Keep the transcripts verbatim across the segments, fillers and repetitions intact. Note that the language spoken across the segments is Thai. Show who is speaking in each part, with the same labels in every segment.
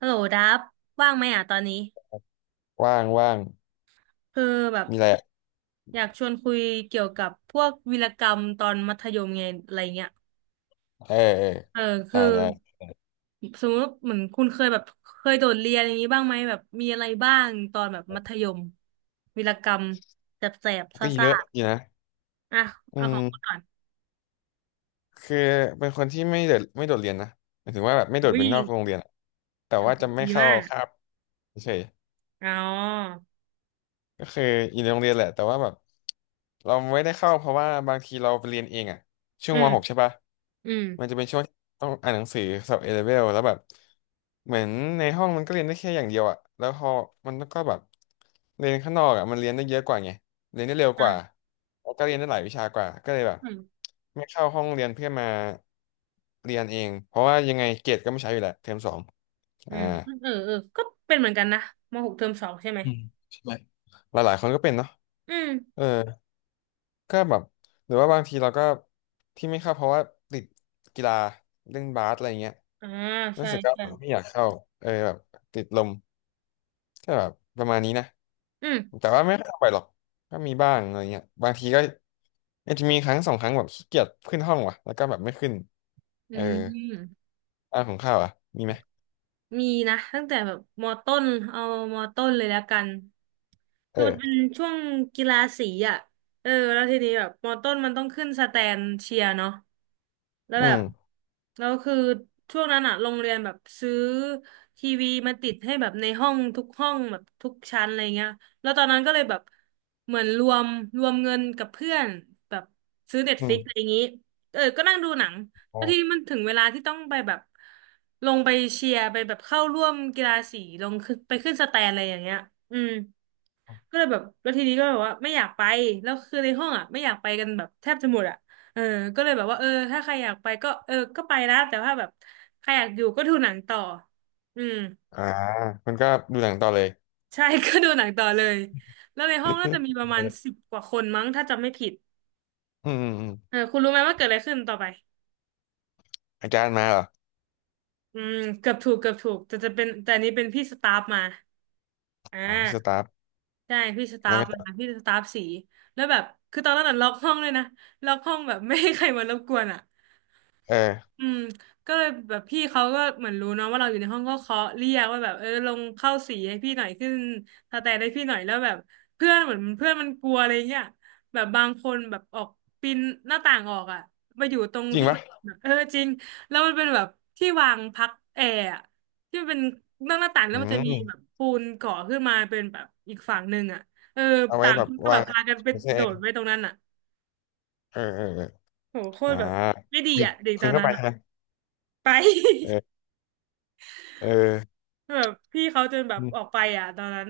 Speaker 1: ฮัลโหลดับว่างไหมอ่ะตอนนี้
Speaker 2: ว่างว่าง
Speaker 1: คือแบบ
Speaker 2: มีอะไรอะ
Speaker 1: อยากชวนคุยเกี่ยวกับพวกวีรกรรมตอนมัธยมไงอะไรเงี้ย
Speaker 2: เออเออ
Speaker 1: เออคื
Speaker 2: ได้
Speaker 1: อ
Speaker 2: ได้
Speaker 1: สมมติเหมือนคุณเคยแบบเคยโดดเรียนอย่างนี้บ้างไหมแบบมีอะไรบ้างตอนแบบมัธยมวีรกรรมแสบๆ
Speaker 2: ก็
Speaker 1: ซ่า
Speaker 2: เย
Speaker 1: ซ่า
Speaker 2: อะอยู่นะ
Speaker 1: ๆอ่ะ
Speaker 2: อื
Speaker 1: เอาของคุณ
Speaker 2: ม
Speaker 1: ก่อน
Speaker 2: คือเป็นคนที่ไม่โดดไม่โดดเรียนนะหมายถึงว่าแบบไม่โดดเป็
Speaker 1: วิ่
Speaker 2: นนอ
Speaker 1: ง
Speaker 2: กโรงเรียนอะแต่ว่าจะไม่
Speaker 1: ดี
Speaker 2: เข้า
Speaker 1: มาก
Speaker 2: คาบเฉย
Speaker 1: อ๋อ
Speaker 2: ๆก็คืออยู่ในโรงเรียนแหละแต่ว่าแบบเราไม่ได้เข้าเพราะว่าบางทีเราไปเรียนเองอะช่ว
Speaker 1: อื
Speaker 2: งม
Speaker 1: ม
Speaker 2: หกใช่ปะ
Speaker 1: อืม
Speaker 2: มันจะเป็นช่วงต้องอ่านหนังสือสอบเอเลเวลแล้วแบบเหมือนในห้องมันก็เรียนได้แค่อย่างเดียวอะแล้วพอมันก็แบบเรียนข้างนอกอะมันเรียนได้เยอะกว่าไงเรียนได้เร็วก
Speaker 1: อ่ะ
Speaker 2: ว่าแล้วก็เรียนได้หลายวิชากว่าก็เลยแบบ
Speaker 1: อืม
Speaker 2: ไม่เข้าห้องเรียนเพื่อมาเรียนเองเพราะว่ายังไงเกรดก็ไม่ใช้อยู่แหละเทอมสอง
Speaker 1: อื
Speaker 2: อ่า
Speaker 1: มเออเออก็เป็นเหมือนกันนะมหกเทอมสองใช่ไหม
Speaker 2: อืมหลายๆคนก็เป็นเนาะ
Speaker 1: อืม
Speaker 2: เออก็แบบหรือว่าบางทีเราก็ที่ไม่เข้าเพราะว่าติดกีฬาเล่นบาสอะไรเงี้ย
Speaker 1: อ่า
Speaker 2: รู้
Speaker 1: ใช่
Speaker 2: สึกก็
Speaker 1: ใช่
Speaker 2: ไม่อยากเข้าเออแบบติดลม ก็แบบประมาณนี้นะ
Speaker 1: อืม
Speaker 2: แต่ว่าไม่ค่อยออกไปหรอกก็มีบ้างอะไรเงี้ยบางทีก็อาจจะมีครั้งสองครั้งแบบขี้เกียจขึ้นห้องว่ะแล้วก็แบบไม่ขึ้น
Speaker 1: อื
Speaker 2: เออ
Speaker 1: ม
Speaker 2: บ้านของข้าวอ่ะมีไหม
Speaker 1: มีนะตั้งแต่แบบมอต้นเอามอต้นเลยแล้วกันคือมันเป็น
Speaker 2: เออ
Speaker 1: ช่วงกีฬาสีอ่ะเออแล้วทีนี้แบบมอต้นมันต้องขึ้นสแตนเชียร์เนาะ แล้ว
Speaker 2: อื
Speaker 1: แบบ
Speaker 2: ม
Speaker 1: แล้วคือช่วงนั้นอะโรงเรียนแบบซื้อทีวีมาติดให้แบบในห้องทุกห้องแบบทุกชั้นอะไรเงี้ยแล้วตอนนั้นก็เลยแบบเหมือนรวมรวมเงินกับเพื่อนแบบซื้อเน็ต
Speaker 2: อื
Speaker 1: ฟลิกอะ
Speaker 2: ม
Speaker 1: ไรอย่างงี้เออก็นั่งดูหนัง
Speaker 2: อ๋
Speaker 1: แล้ว
Speaker 2: อ
Speaker 1: ทีนี้มันถึงเวลาที่ต้องไปแบบลงไปเชียร์ไปแบบเข้าร่วมกีฬาสีลงขึ้นไปขึ้นสแตนอะไรอย่างเงี้ยอืม ก็เลยแบบแล้วทีนี้ก็แบบว่าไม่อยากไปแล้วคือในห้องอ่ะไม่อยากไปกันแบบแทบจะหมดอ่ะเออก็เลยแบบว่าเออถ้าใครอยากไปก็เออก็ไปนะแต่ว่าแบบใครอยากอยู่ก็ดูหนังต่ออืม
Speaker 2: อ่ามันก็ดูหนังต่อเลย
Speaker 1: ใช่ ก็ดูหนังต่อเลยแล้วในห้องน่าจะมีประมาณ สิบกว่าคนมั้งถ้าจำไม่ผิด
Speaker 2: อืมอืมอืม
Speaker 1: เออคุณรู้ไหมว่าเกิดอะไรขึ้นต่อไป
Speaker 2: อาจารย์มาเหรอ
Speaker 1: อืมเกือบถูกเกือบถูกแต่จะเป็นแต่อันนี้เป็นพี่สตาฟมาอ่
Speaker 2: อ๋อพี่สตา
Speaker 1: า
Speaker 2: ฟ
Speaker 1: ใช่พี่สตา
Speaker 2: แล้ว
Speaker 1: ฟ
Speaker 2: ก็
Speaker 1: มาพี่สตาฟสีแล้วแบบคือตอนนั้นน่ะล็อกห้องเลยนะล็อกห้องแบบไม่ให้ใครมารบกวนอ่ะ
Speaker 2: เออ
Speaker 1: อืมก็เลยแบบพี่เขาก็เหมือนรู้เนาะว่าเราอยู่ในห้องก็เคาะเรียกว่าแบบเออลงเข้าสีให้พี่หน่อยขึ้นสแตนให้พี่หน่อยแล้วแบบเพื่อนเหมือนเพื่อนมันกลัวอะไรเงี้ยแบบบางคนแบบออกปีนหน้าต่างออกอ่ะมาอยู่ตรง
Speaker 2: จริง
Speaker 1: ที่มั
Speaker 2: ปะ
Speaker 1: นเออจริงแล้วมันเป็นแบบที่วางพักแอร์อะที่มันเป็นนอกหน้าต่างแล้
Speaker 2: อื
Speaker 1: วมันจะมี
Speaker 2: ม
Speaker 1: แบบปูนก่อขึ้นมาเป็นแบบอีกฝั่งหนึ่งอ่ะเออ
Speaker 2: เอาไว้
Speaker 1: ต่าง
Speaker 2: แบ
Speaker 1: ค
Speaker 2: บ
Speaker 1: นก็แบ
Speaker 2: วา
Speaker 1: บ
Speaker 2: ง
Speaker 1: พากันไป
Speaker 2: โอเค
Speaker 1: โดดไปตรงนั้นอ่ะ
Speaker 2: เออเออเออ
Speaker 1: โหโค
Speaker 2: อ่า
Speaker 1: ตรแบบไม่ดี
Speaker 2: คุณ
Speaker 1: อ่ะเด็ก
Speaker 2: คุ
Speaker 1: ต
Speaker 2: ณ
Speaker 1: อน
Speaker 2: เข้า
Speaker 1: นั้
Speaker 2: ไป
Speaker 1: นอ่ะ
Speaker 2: ใช่ไหม
Speaker 1: ไ
Speaker 2: เอ
Speaker 1: ป
Speaker 2: อเออ
Speaker 1: แบบพี่เขาจนแบบ
Speaker 2: อื
Speaker 1: ออก
Speaker 2: ม
Speaker 1: ไปอ่ะตอนนั้น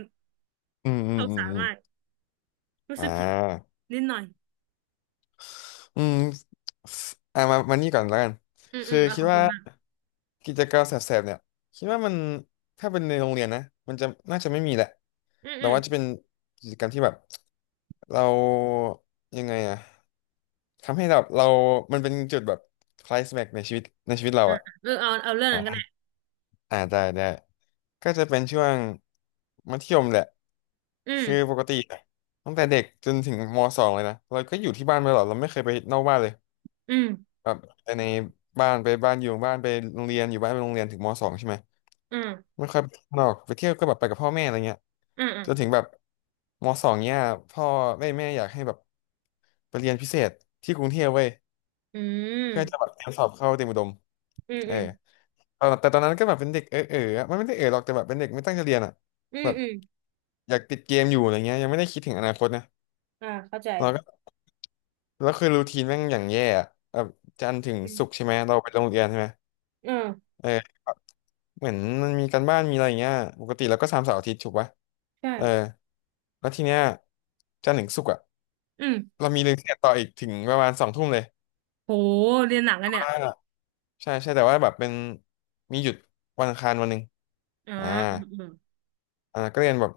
Speaker 2: อืมอื
Speaker 1: ส
Speaker 2: ม
Speaker 1: ง
Speaker 2: อืม
Speaker 1: สาร
Speaker 2: อ
Speaker 1: มาก
Speaker 2: ม
Speaker 1: รู้
Speaker 2: อ่
Speaker 1: สึกผิด
Speaker 2: า
Speaker 1: นิดหน่อย
Speaker 2: อืมอ่ะมามานี่ก่อนแล้วกัน
Speaker 1: อืมอื
Speaker 2: คือ
Speaker 1: มเอา
Speaker 2: คิ
Speaker 1: ข
Speaker 2: ด
Speaker 1: องคุ
Speaker 2: ว่า
Speaker 1: ณมาก
Speaker 2: กิจกรรมแสบๆเนี่ยคิดว่ามันถ้าเป็นในโรงเรียนนะมันจะน่าจะไม่มีแหละ
Speaker 1: อืม
Speaker 2: แต่
Speaker 1: อืม
Speaker 2: ว่าจะเป็นกิจกรรมที่แบบเรายังไงอะทำให้แบบเรามันเป็นจุดแบบคลายแม็กในชีวิตในชีวิตเรา
Speaker 1: อ่า
Speaker 2: อะ
Speaker 1: เออเอาเอาเรื่องนั้นก็ได้
Speaker 2: อ่าอ่าได้ได้ก็จะเป็นช่วงมัธยมแหละ
Speaker 1: อืม
Speaker 2: คือปกติตั้งแต่เด็กจนถึงมสองเลยนะเราก็อยู่ที่บ้านมาตลอดเราไม่เคยไปนอกบ้านเลย
Speaker 1: อืม
Speaker 2: แบบไปในบ้านไปบ้านอยู่บ้านไปโรงเรียนอยู่บ้านไปโรงเรียนถึงมสองใช่ไหม
Speaker 1: อืม
Speaker 2: ไม่ค่อยไปข้างนอกไปเที่ยวก็แบบไปกับพ่อแม่อะไรเงี้ย
Speaker 1: อืมอืม
Speaker 2: จนถึงแบบมสองเนี่ยพ่อแม่แม่อยากให้แบบไปเรียนพิเศษที่กรุงเทพเว้ย
Speaker 1: อื
Speaker 2: เพื่อ
Speaker 1: ม
Speaker 2: จะแบบเตรียมสอบเข้าเตรียมอุดม
Speaker 1: อืม
Speaker 2: เอ
Speaker 1: อื
Speaker 2: อตอนแต่ตอนนั้นก็แบบเป็นเด็กเออเอออะมันไม่ได้เออหรอกแต่แบบเป็นเด็กไม่ตั้งใจเรียนอ่ะ
Speaker 1: ม
Speaker 2: แบบ
Speaker 1: อืม
Speaker 2: อยากติดเกมอยู่อะไรเงี้ยยังไม่ได้คิดถึงอนาคตนะ
Speaker 1: อ่าเข้าใจ
Speaker 2: เราก็แล้วคือรูทีนแม่งอย่างแย่อะแบบจันทร์ถึง
Speaker 1: อืม
Speaker 2: ศุกร์ใช่ไหมเราไปโรงเรียนใช่ไหม
Speaker 1: เออ
Speaker 2: เหมือนมันมีการบ้านมีอะไรอย่างเงี้ยปกติเราก็ทำเสาร์อาทิตย์ถูกปะ
Speaker 1: ใช่
Speaker 2: เออแล้วทีเนี้ยจันทร์ถึงศุกร์อะ
Speaker 1: อืม
Speaker 2: เรามีเรียนพิเศษต่ออีกถึงประมาณสองทุ่มเลย
Speaker 1: โหเรียนหนักกันเนี่ย
Speaker 2: ว่าใช่ใช่แต่ว่าแบบเป็นมีหยุดวันอังคารวันหนึ่ง
Speaker 1: อ่า
Speaker 2: อ่า
Speaker 1: อืมอืม
Speaker 2: อ่าก็เรียนแบบ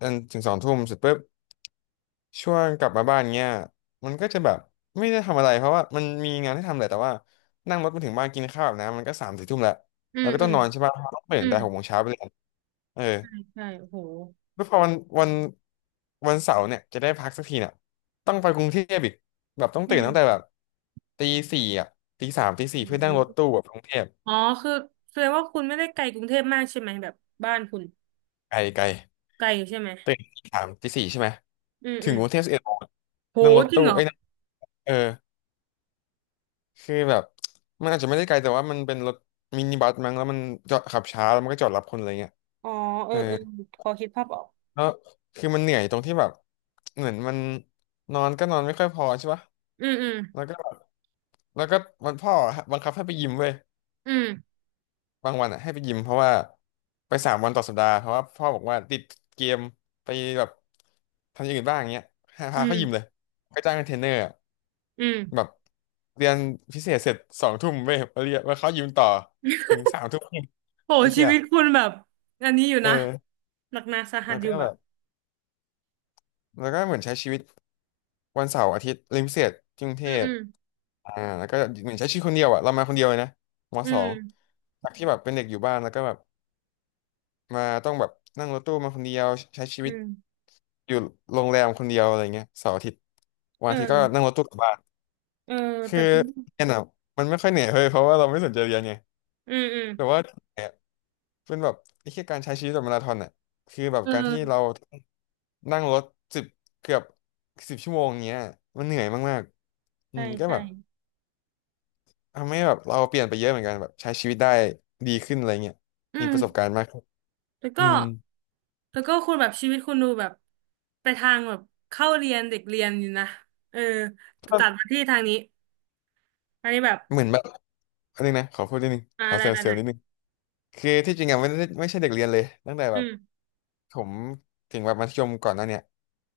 Speaker 2: จนถึงสองทุ่มเสร็จปุ๊บช่วงกลับมาบ้านเงี้ยมันก็จะแบบไม่ได้ทำอะไรเพราะว่ามันมีงานให้ทำแหละแต่ว่านั่งรถมาถึงบ้านกินข้าวแบบน้ำมันก็สามสี่ทุ่มแล้ว
Speaker 1: อื
Speaker 2: เรา
Speaker 1: ม
Speaker 2: ก็
Speaker 1: อื
Speaker 2: ต้อง
Speaker 1: ม
Speaker 2: นอนใช่ปะต้องตื่
Speaker 1: อื
Speaker 2: นแต่
Speaker 1: ม
Speaker 2: หกโมงเช้าไปเรียนเออ
Speaker 1: ใช่โอ้โห
Speaker 2: แล้วพอวันวันวันเสาร์เนี่ยจะได้พักสักทีเนี่ยต้องไปกรุงเทพอีกแบบต้อง
Speaker 1: อื
Speaker 2: ตื่น
Speaker 1: ม
Speaker 2: ตั้งแต่แบบตีสี่อ่ะตีสามตีสี่
Speaker 1: อื
Speaker 2: เพื่อนั่งรถตู้
Speaker 1: ม
Speaker 2: แบบกรุงเทพ
Speaker 1: อ๋อคือแสดงว่าคุณไม่ได้ไกลกรุงเทพมากใช่ไหมแบบบ้านคุณ
Speaker 2: ไกลไกล
Speaker 1: ไกลอยู่ใช่ไหม
Speaker 2: ตื่นตีสามตีสี่ใช่ไหม
Speaker 1: อืม
Speaker 2: ถึ
Speaker 1: อื
Speaker 2: ง
Speaker 1: ม
Speaker 2: กรุงเทพสิบเอ็ดโมง
Speaker 1: โห
Speaker 2: นั่งรถ
Speaker 1: จริง
Speaker 2: ตู้
Speaker 1: เหรอ
Speaker 2: เอ้ยนั่งเออคือแบบมันอาจจะไม่ได้ไกลแต่ว่ามันเป็นรถมินิบัสมั้งแล้วมันจอดขับช้าแล้วมันก็จอดรับคนอะไรเงี้ย
Speaker 1: อ๋อเอ
Speaker 2: เอ
Speaker 1: อ
Speaker 2: อ
Speaker 1: เออพอคิดภาพออก
Speaker 2: แล้วคือมันเหนื่อยตรงที่แบบเหมือนมันนอนก็นอนไม่ค่อยพอใช่ปะ
Speaker 1: อืมอืม
Speaker 2: แล้วก็ แล้วก็วันพ่อบังคับให้ไปยิมเว้ย
Speaker 1: อืม
Speaker 2: บางวันอ่ะให้ไปยิมเพราะว่าไปสามวันต่อสัปดาห์เพราะว่าพ่อบอกว่าติดเกมไปแบบทำอย่างอื่นบ้างอย่างเงี้ยให้
Speaker 1: อื
Speaker 2: พาเขายิมเลย
Speaker 1: ม
Speaker 2: ก็จ้างเทรนเนอร์อะ
Speaker 1: อื
Speaker 2: แบ
Speaker 1: ม
Speaker 2: บเรียนพิเศษเสร็จสองทุ่มเว้ยมาเรียนมาเขายิมต่อถึงสามทุ่ม
Speaker 1: โห
Speaker 2: ไอ้
Speaker 1: ชี
Speaker 2: เหี้ย
Speaker 1: วิตคุณแบบอันนี้อยู่
Speaker 2: เออ
Speaker 1: นะหนักหนาสาหั
Speaker 2: มั
Speaker 1: ส
Speaker 2: น
Speaker 1: อยู่
Speaker 2: ก็แบ
Speaker 1: อะ
Speaker 2: บแล้วก็เหมือนใช้ชีวิตวันเสาร์อาทิตย์เรียนพิเศษที่กรุงเท
Speaker 1: อืม
Speaker 2: พ
Speaker 1: อืม
Speaker 2: อ่าแล้วก็เหมือนใช้ชีวิตคนเดียวอ่ะเรามาคนเดียวเลยนะม
Speaker 1: อื
Speaker 2: สอง
Speaker 1: ม
Speaker 2: จากที่แบบเป็นเด็กอยู่บ้านแล้วก็แบบ มาต้องแบบนั่งรถตู้มาคนเดียวใช้ชี
Speaker 1: อื
Speaker 2: วิต
Speaker 1: ม
Speaker 2: อยู่โรงแรมคนเดียวอะไรเงี้ยเสาร์อาทิตย์วัน
Speaker 1: เออ
Speaker 2: อาทิตย์ก็นั่งรถตู้กลับบ้าน
Speaker 1: เออ
Speaker 2: คื
Speaker 1: แต่
Speaker 2: อ
Speaker 1: คุณ
Speaker 2: เรียนอะมันไม่ค่อยเหนื่อยเลยเพราะว่าเราไม่สนใจเรียนไง
Speaker 1: อืมอืม
Speaker 2: แต่ว่าเนี่ยเป็นแบบไอ้แค่การใช้ชีวิตแบบมาราธอนอ่ะคือแบบ
Speaker 1: เอ
Speaker 2: การที่เรา
Speaker 1: อ
Speaker 2: นั่งรถสิบเกือบสิบชั่วโมงเงี้ยมันเหนื่อยมากๆอื
Speaker 1: ใช่
Speaker 2: มก็
Speaker 1: ใช่
Speaker 2: แบบทำให้แบบเราเปลี่ยนไปเยอะเหมือนกันแบบใช้ชีวิตได้ดีขึ้นอะไรเงี้ย
Speaker 1: อื
Speaker 2: มี
Speaker 1: ม
Speaker 2: ประสบการณ์มากขึ้น
Speaker 1: แล้ว
Speaker 2: อื
Speaker 1: ก็
Speaker 2: ม
Speaker 1: แล้วก็คุณแบบชีวิตคุณดูแบบไปทางแบบเข้าเรียนเด็กเรียนอยู่นะเออแต่
Speaker 2: ก็
Speaker 1: ตัดมาที่ทางนี้อันนี้แบบ
Speaker 2: เหมือนแบบอันนึงนะขอพูดนิดนึง
Speaker 1: อะ
Speaker 2: ขอ
Speaker 1: ไร
Speaker 2: เซลล์เซล
Speaker 1: ไหน
Speaker 2: ล์นิดนึง คือที่จริงอะไม่ได้ไม่ใช่เด็กเรียนเลยตั้งแต่
Speaker 1: ๆ
Speaker 2: แบ
Speaker 1: อื
Speaker 2: บ
Speaker 1: ม
Speaker 2: ผมถึงแบบมัธยมก่อนหน้าเนี่ย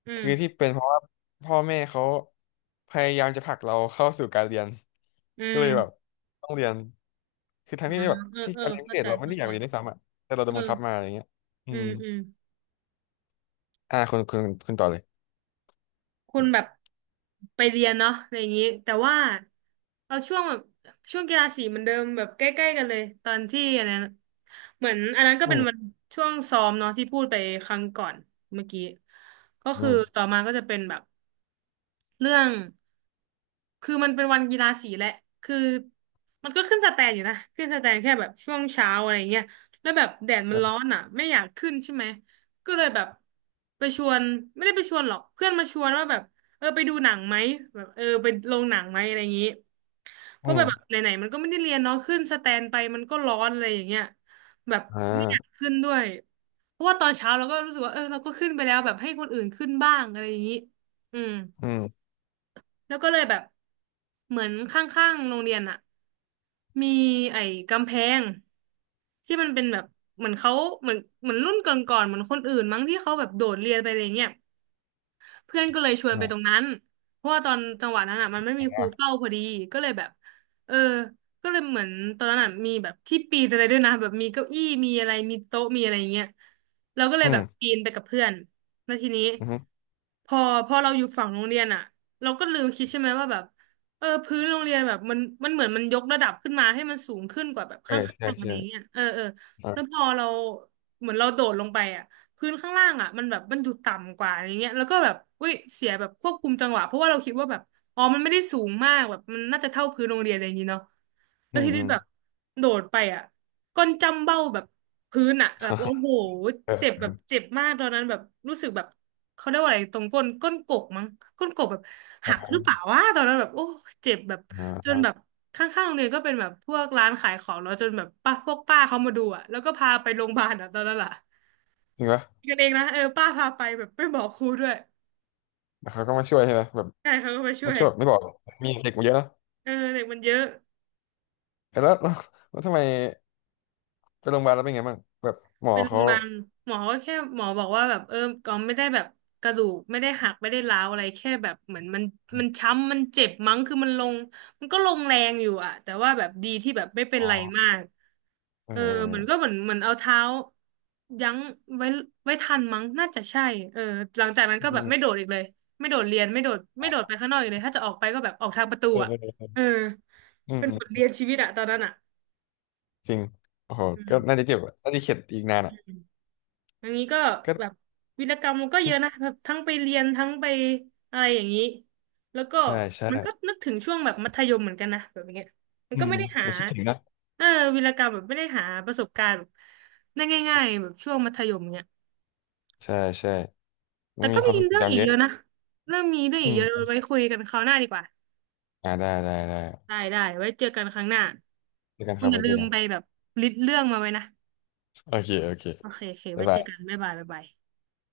Speaker 1: อืม
Speaker 2: คือที่เป็นเพราะว่าพ่อแม่เขาพยายามจะผลักเราเข้าสู่การเรียน
Speaker 1: อื
Speaker 2: ก็เลยแบบ
Speaker 1: ม
Speaker 2: ต้องเรียนคือทั้ง
Speaker 1: อ่า
Speaker 2: ที่แบบ
Speaker 1: เออ
Speaker 2: ที่
Speaker 1: เออ
Speaker 2: การเรียนพิ
Speaker 1: เข้า
Speaker 2: เศษ
Speaker 1: ใจ
Speaker 2: เราไม่
Speaker 1: เข้า
Speaker 2: ได้อยา
Speaker 1: ใจ
Speaker 2: กเรียนด้วยซ้ำอะแต่เราโด
Speaker 1: อื
Speaker 2: นบังคับมา
Speaker 1: ม
Speaker 2: อย่างเงี้ยอื
Speaker 1: อื
Speaker 2: ม
Speaker 1: มอืม
Speaker 2: อ่าคุณคุณคุณต่อเลย
Speaker 1: คุณแบบ
Speaker 2: อ
Speaker 1: ไปเรียนเนาะอะไรอย่างนี้แต่ว่าเอาช่วงแบบช่วงกีฬาสีเหมือนเดิมแบบใกล้ๆกันเลยตอนที่อันนั้นเหมือนอันนั้นก็
Speaker 2: ื
Speaker 1: เป็นวัน
Speaker 2: ม
Speaker 1: ช่วงซ้อมเนาะที่พูดไปครั้งก่อนเมื่อกี้ก็
Speaker 2: อื
Speaker 1: คือต่
Speaker 2: ม
Speaker 1: อมาก็จะเป็นแบบเรื่อง คือมันเป็นวันกีฬาสีแหละคือมันก็ขึ้นสแตนอยู่นะขึ้นสแตนแค่แบบช่วงเช้าอะไรเงี้ยแล้วแบบแดดมั
Speaker 2: อื
Speaker 1: นร้อ
Speaker 2: ม
Speaker 1: นอ่ะไม่อยากขึ้นใช่ไหม ก็เลยแบบไปชวนไม่ได้ไปชวนหรอกเพื่อนมาชวนว่าแบบเออไปดูหนังไหมแบบเออไปโรงหนังไหมอะไรอย่างนี้เพราะแบบ
Speaker 2: อ
Speaker 1: ไหนๆมันก็ไม่ได้เรียนเนาะขึ้นสแตนไปมันก็ร้อนอะไรอย่างเงี้ยแบบ
Speaker 2: อ่
Speaker 1: ไม่อยาก
Speaker 2: า
Speaker 1: ขึ้นด้วยเพราะว่าตอนเช้าเราก็รู้สึกว่าเออเราก็ขึ้นไปแล้วแบบให้คนอื่นขึ้นบ้างอะไรอย่างนี้อืม
Speaker 2: อืม
Speaker 1: แล้วก็เลยแบบเหมือนข้างๆโรงเรียนอะมีไอ้กำแพงที่มันเป็นแบบเหมือนเขาเหมือนเหมือนรุ่นก่อนๆเหมือนคนอื่นมั้งที่เขาแบบโดดเรียนไปอะไรเงี้ย เพื่อนก็เลยชวน
Speaker 2: อ่
Speaker 1: ไปตร
Speaker 2: า
Speaker 1: งนั้นเพราะว่าตอนจังหวะนั้นอ่ะมันไม่มีครูเฝ้าพอดีก็เลยแบบเออก็เลยเหมือนตอนนั้นอ่ะมีแบบที่ปีนอะไรด้วยนะแบบมีเก้าอี้ มีอะไร มีโต๊ะ มีอะไรอย่างเงี้ยเราก็เลย
Speaker 2: อื
Speaker 1: แบ
Speaker 2: ม
Speaker 1: บปีนไปกับเพื่อนแล้วทีนี้
Speaker 2: อืม
Speaker 1: พอพอเราอยู่ฝั่งโรงเรียนอ่ะเราก็ลืมคิดใช่ไหมว่าแบบเออพื้นโรงเรียนแบบมันมันเหมือนมันยกระดับขึ้นมาให้มันสูงขึ้นกว่าแบบ
Speaker 2: เออ
Speaker 1: ข้า
Speaker 2: ใช่
Speaker 1: งๆอะไร
Speaker 2: ใช่
Speaker 1: เงี้ยเออเออแล้ว
Speaker 2: อ่า
Speaker 1: พอเราเหมือนเราโดดลงไปอ่ะ พื้นข้างล่างอ่ะมันแบบมันดูต่ำกว่าอะไรเงี้ยแล้วก็แบบอุ้ยเสียแบบควบคุมจังหวะเพราะว่าเราคิดว่าแบบอ๋อมันไม่ได้สูงมากแบบมันน่าจะเท่าพื้นโรงเรียนอะไรอย่างงี้เนาะแล้
Speaker 2: อื
Speaker 1: ว
Speaker 2: ม
Speaker 1: ที
Speaker 2: อื
Speaker 1: นี้
Speaker 2: ม
Speaker 1: แบบโดดไปอ่ะก้นจ้ำเบ้าแบบพื้นอ่ะแบบโอ้โห เจ็บ
Speaker 2: เออ
Speaker 1: แบบเจ็บมากตอนนั้นแบบรู้สึกแบบเขาเรียกว่าอะไรตรงก้นก้นกบมั้งก้นกบแบบหักหรือเป
Speaker 2: อ่า
Speaker 1: ล่าวะตอนนั้นแบบโอ้เจ็บแบบ
Speaker 2: อ่
Speaker 1: จนแบ
Speaker 2: า
Speaker 1: บข้างๆโรงเรียนก็เป็นแบบพวกร้านขายของแล้วจนแบบป้าพวกป้าเขามาดูอ่ะแล้วก็พาไปโรงพยาบาลอ่ะตอนนั้นล่ะ
Speaker 2: จริงปะ
Speaker 1: กันเองนะเออป้าพาไปแบบไม่บอกครูด้วย
Speaker 2: แล้วเขาก็มาช่วยใช่ไหมแบบ
Speaker 1: ใช่เขาก็มาช่
Speaker 2: ไม่
Speaker 1: วย
Speaker 2: เชื่อแบบไม่บอกมีเด็กมาเยอะนะ
Speaker 1: เออเด็กมันเยอะ
Speaker 2: เอ้ยแล้วแล้วแล้วทำไมไปโรงพยาบาลแล้วเป็นไงบ้างแบบหมอ
Speaker 1: เป็นโรง
Speaker 2: เขา
Speaker 1: พยาบาลหมอก็แค่หมอบอกว่าแบบเออก็ไม่ได้แบบกระดูกไม่ได้หักไม่ได้ร้าวอะไรแค่แบบเหมือนมันมันช้ำมันเจ็บมั้งคือมันลงมันก็ลงแรงอยู่อะแต่ว่าแบบดีที่แบบไม่เป็น
Speaker 2: อ๋อ
Speaker 1: ไรมาก
Speaker 2: เอ
Speaker 1: เออเหมือนก็
Speaker 2: อ
Speaker 1: เหมือนเหมือนเอาเท้ายั้งไว้ไว้ทันมั้งน่าจะใช่เออหลังจากนั้นก็แบบไม่โดดอีกเลยไม่โดดเรียนไม่โดดไม่โดดไปข้างนอกอีกเลยถ้าจะออกไปก็แบบออกทางประตู
Speaker 2: เออ
Speaker 1: อะ
Speaker 2: เออเออเออ
Speaker 1: เออ
Speaker 2: เอออื
Speaker 1: เป็นบท
Speaker 2: ม
Speaker 1: เรียนชีวิตอะตอนนั้นอะ
Speaker 2: จริงโอ้โห
Speaker 1: อื
Speaker 2: ก็น่า
Speaker 1: ม
Speaker 2: จะเจ็บอะน่าจะเข็ดอีกนานอ่ะ
Speaker 1: อย่างนี้ก็
Speaker 2: ก็
Speaker 1: แบบวีรกรรมมันก็เยอะนะแบบทั้งไปเรียนทั้งไปอะไรอย่างนี้แล้วก็
Speaker 2: ใช่
Speaker 1: มันก็
Speaker 2: ใช่
Speaker 1: นึกถึงช่วงแบบมัธยมเหมือนกันนะแบบอย่างเงี้ยมั
Speaker 2: อื
Speaker 1: นก็
Speaker 2: ม
Speaker 1: ไม่ได้หา
Speaker 2: ยังคิดถึงนะ
Speaker 1: เออวีรกรรมแบบไม่ได้หาประสบการณ์แบบได้ง่ายๆแบบช่วงมัธยมเนี้ย
Speaker 2: ใช่ใช่มั
Speaker 1: แต่
Speaker 2: นมี
Speaker 1: ก็
Speaker 2: ควา
Speaker 1: มี
Speaker 2: มทร
Speaker 1: เรื่
Speaker 2: ง
Speaker 1: อง
Speaker 2: จำ
Speaker 1: อี
Speaker 2: เย
Speaker 1: กเย
Speaker 2: อะ
Speaker 1: อะนะเรื่องมีเรื่อง
Speaker 2: อื
Speaker 1: อีกเยอะ
Speaker 2: ม
Speaker 1: ไว้คุยกันคราวหน้าดีกว่า
Speaker 2: อ่าได้ได้ได้
Speaker 1: ได้ได้ไว้เจอกันครั้งหน้า
Speaker 2: เจอกัน
Speaker 1: คุ
Speaker 2: ค
Speaker 1: ณ
Speaker 2: รับ
Speaker 1: อย่า
Speaker 2: ไว้
Speaker 1: ลื
Speaker 2: เจอ
Speaker 1: ม
Speaker 2: กัน
Speaker 1: ไปแบบลิสต์เรื่องมาไว้นะ
Speaker 2: โอเคโอเค
Speaker 1: โอเคโอเค
Speaker 2: บ๊า
Speaker 1: ไว้
Speaker 2: ย
Speaker 1: เจ
Speaker 2: บา
Speaker 1: อกัน
Speaker 2: ย
Speaker 1: บ๊ายบายบ๊ายบาย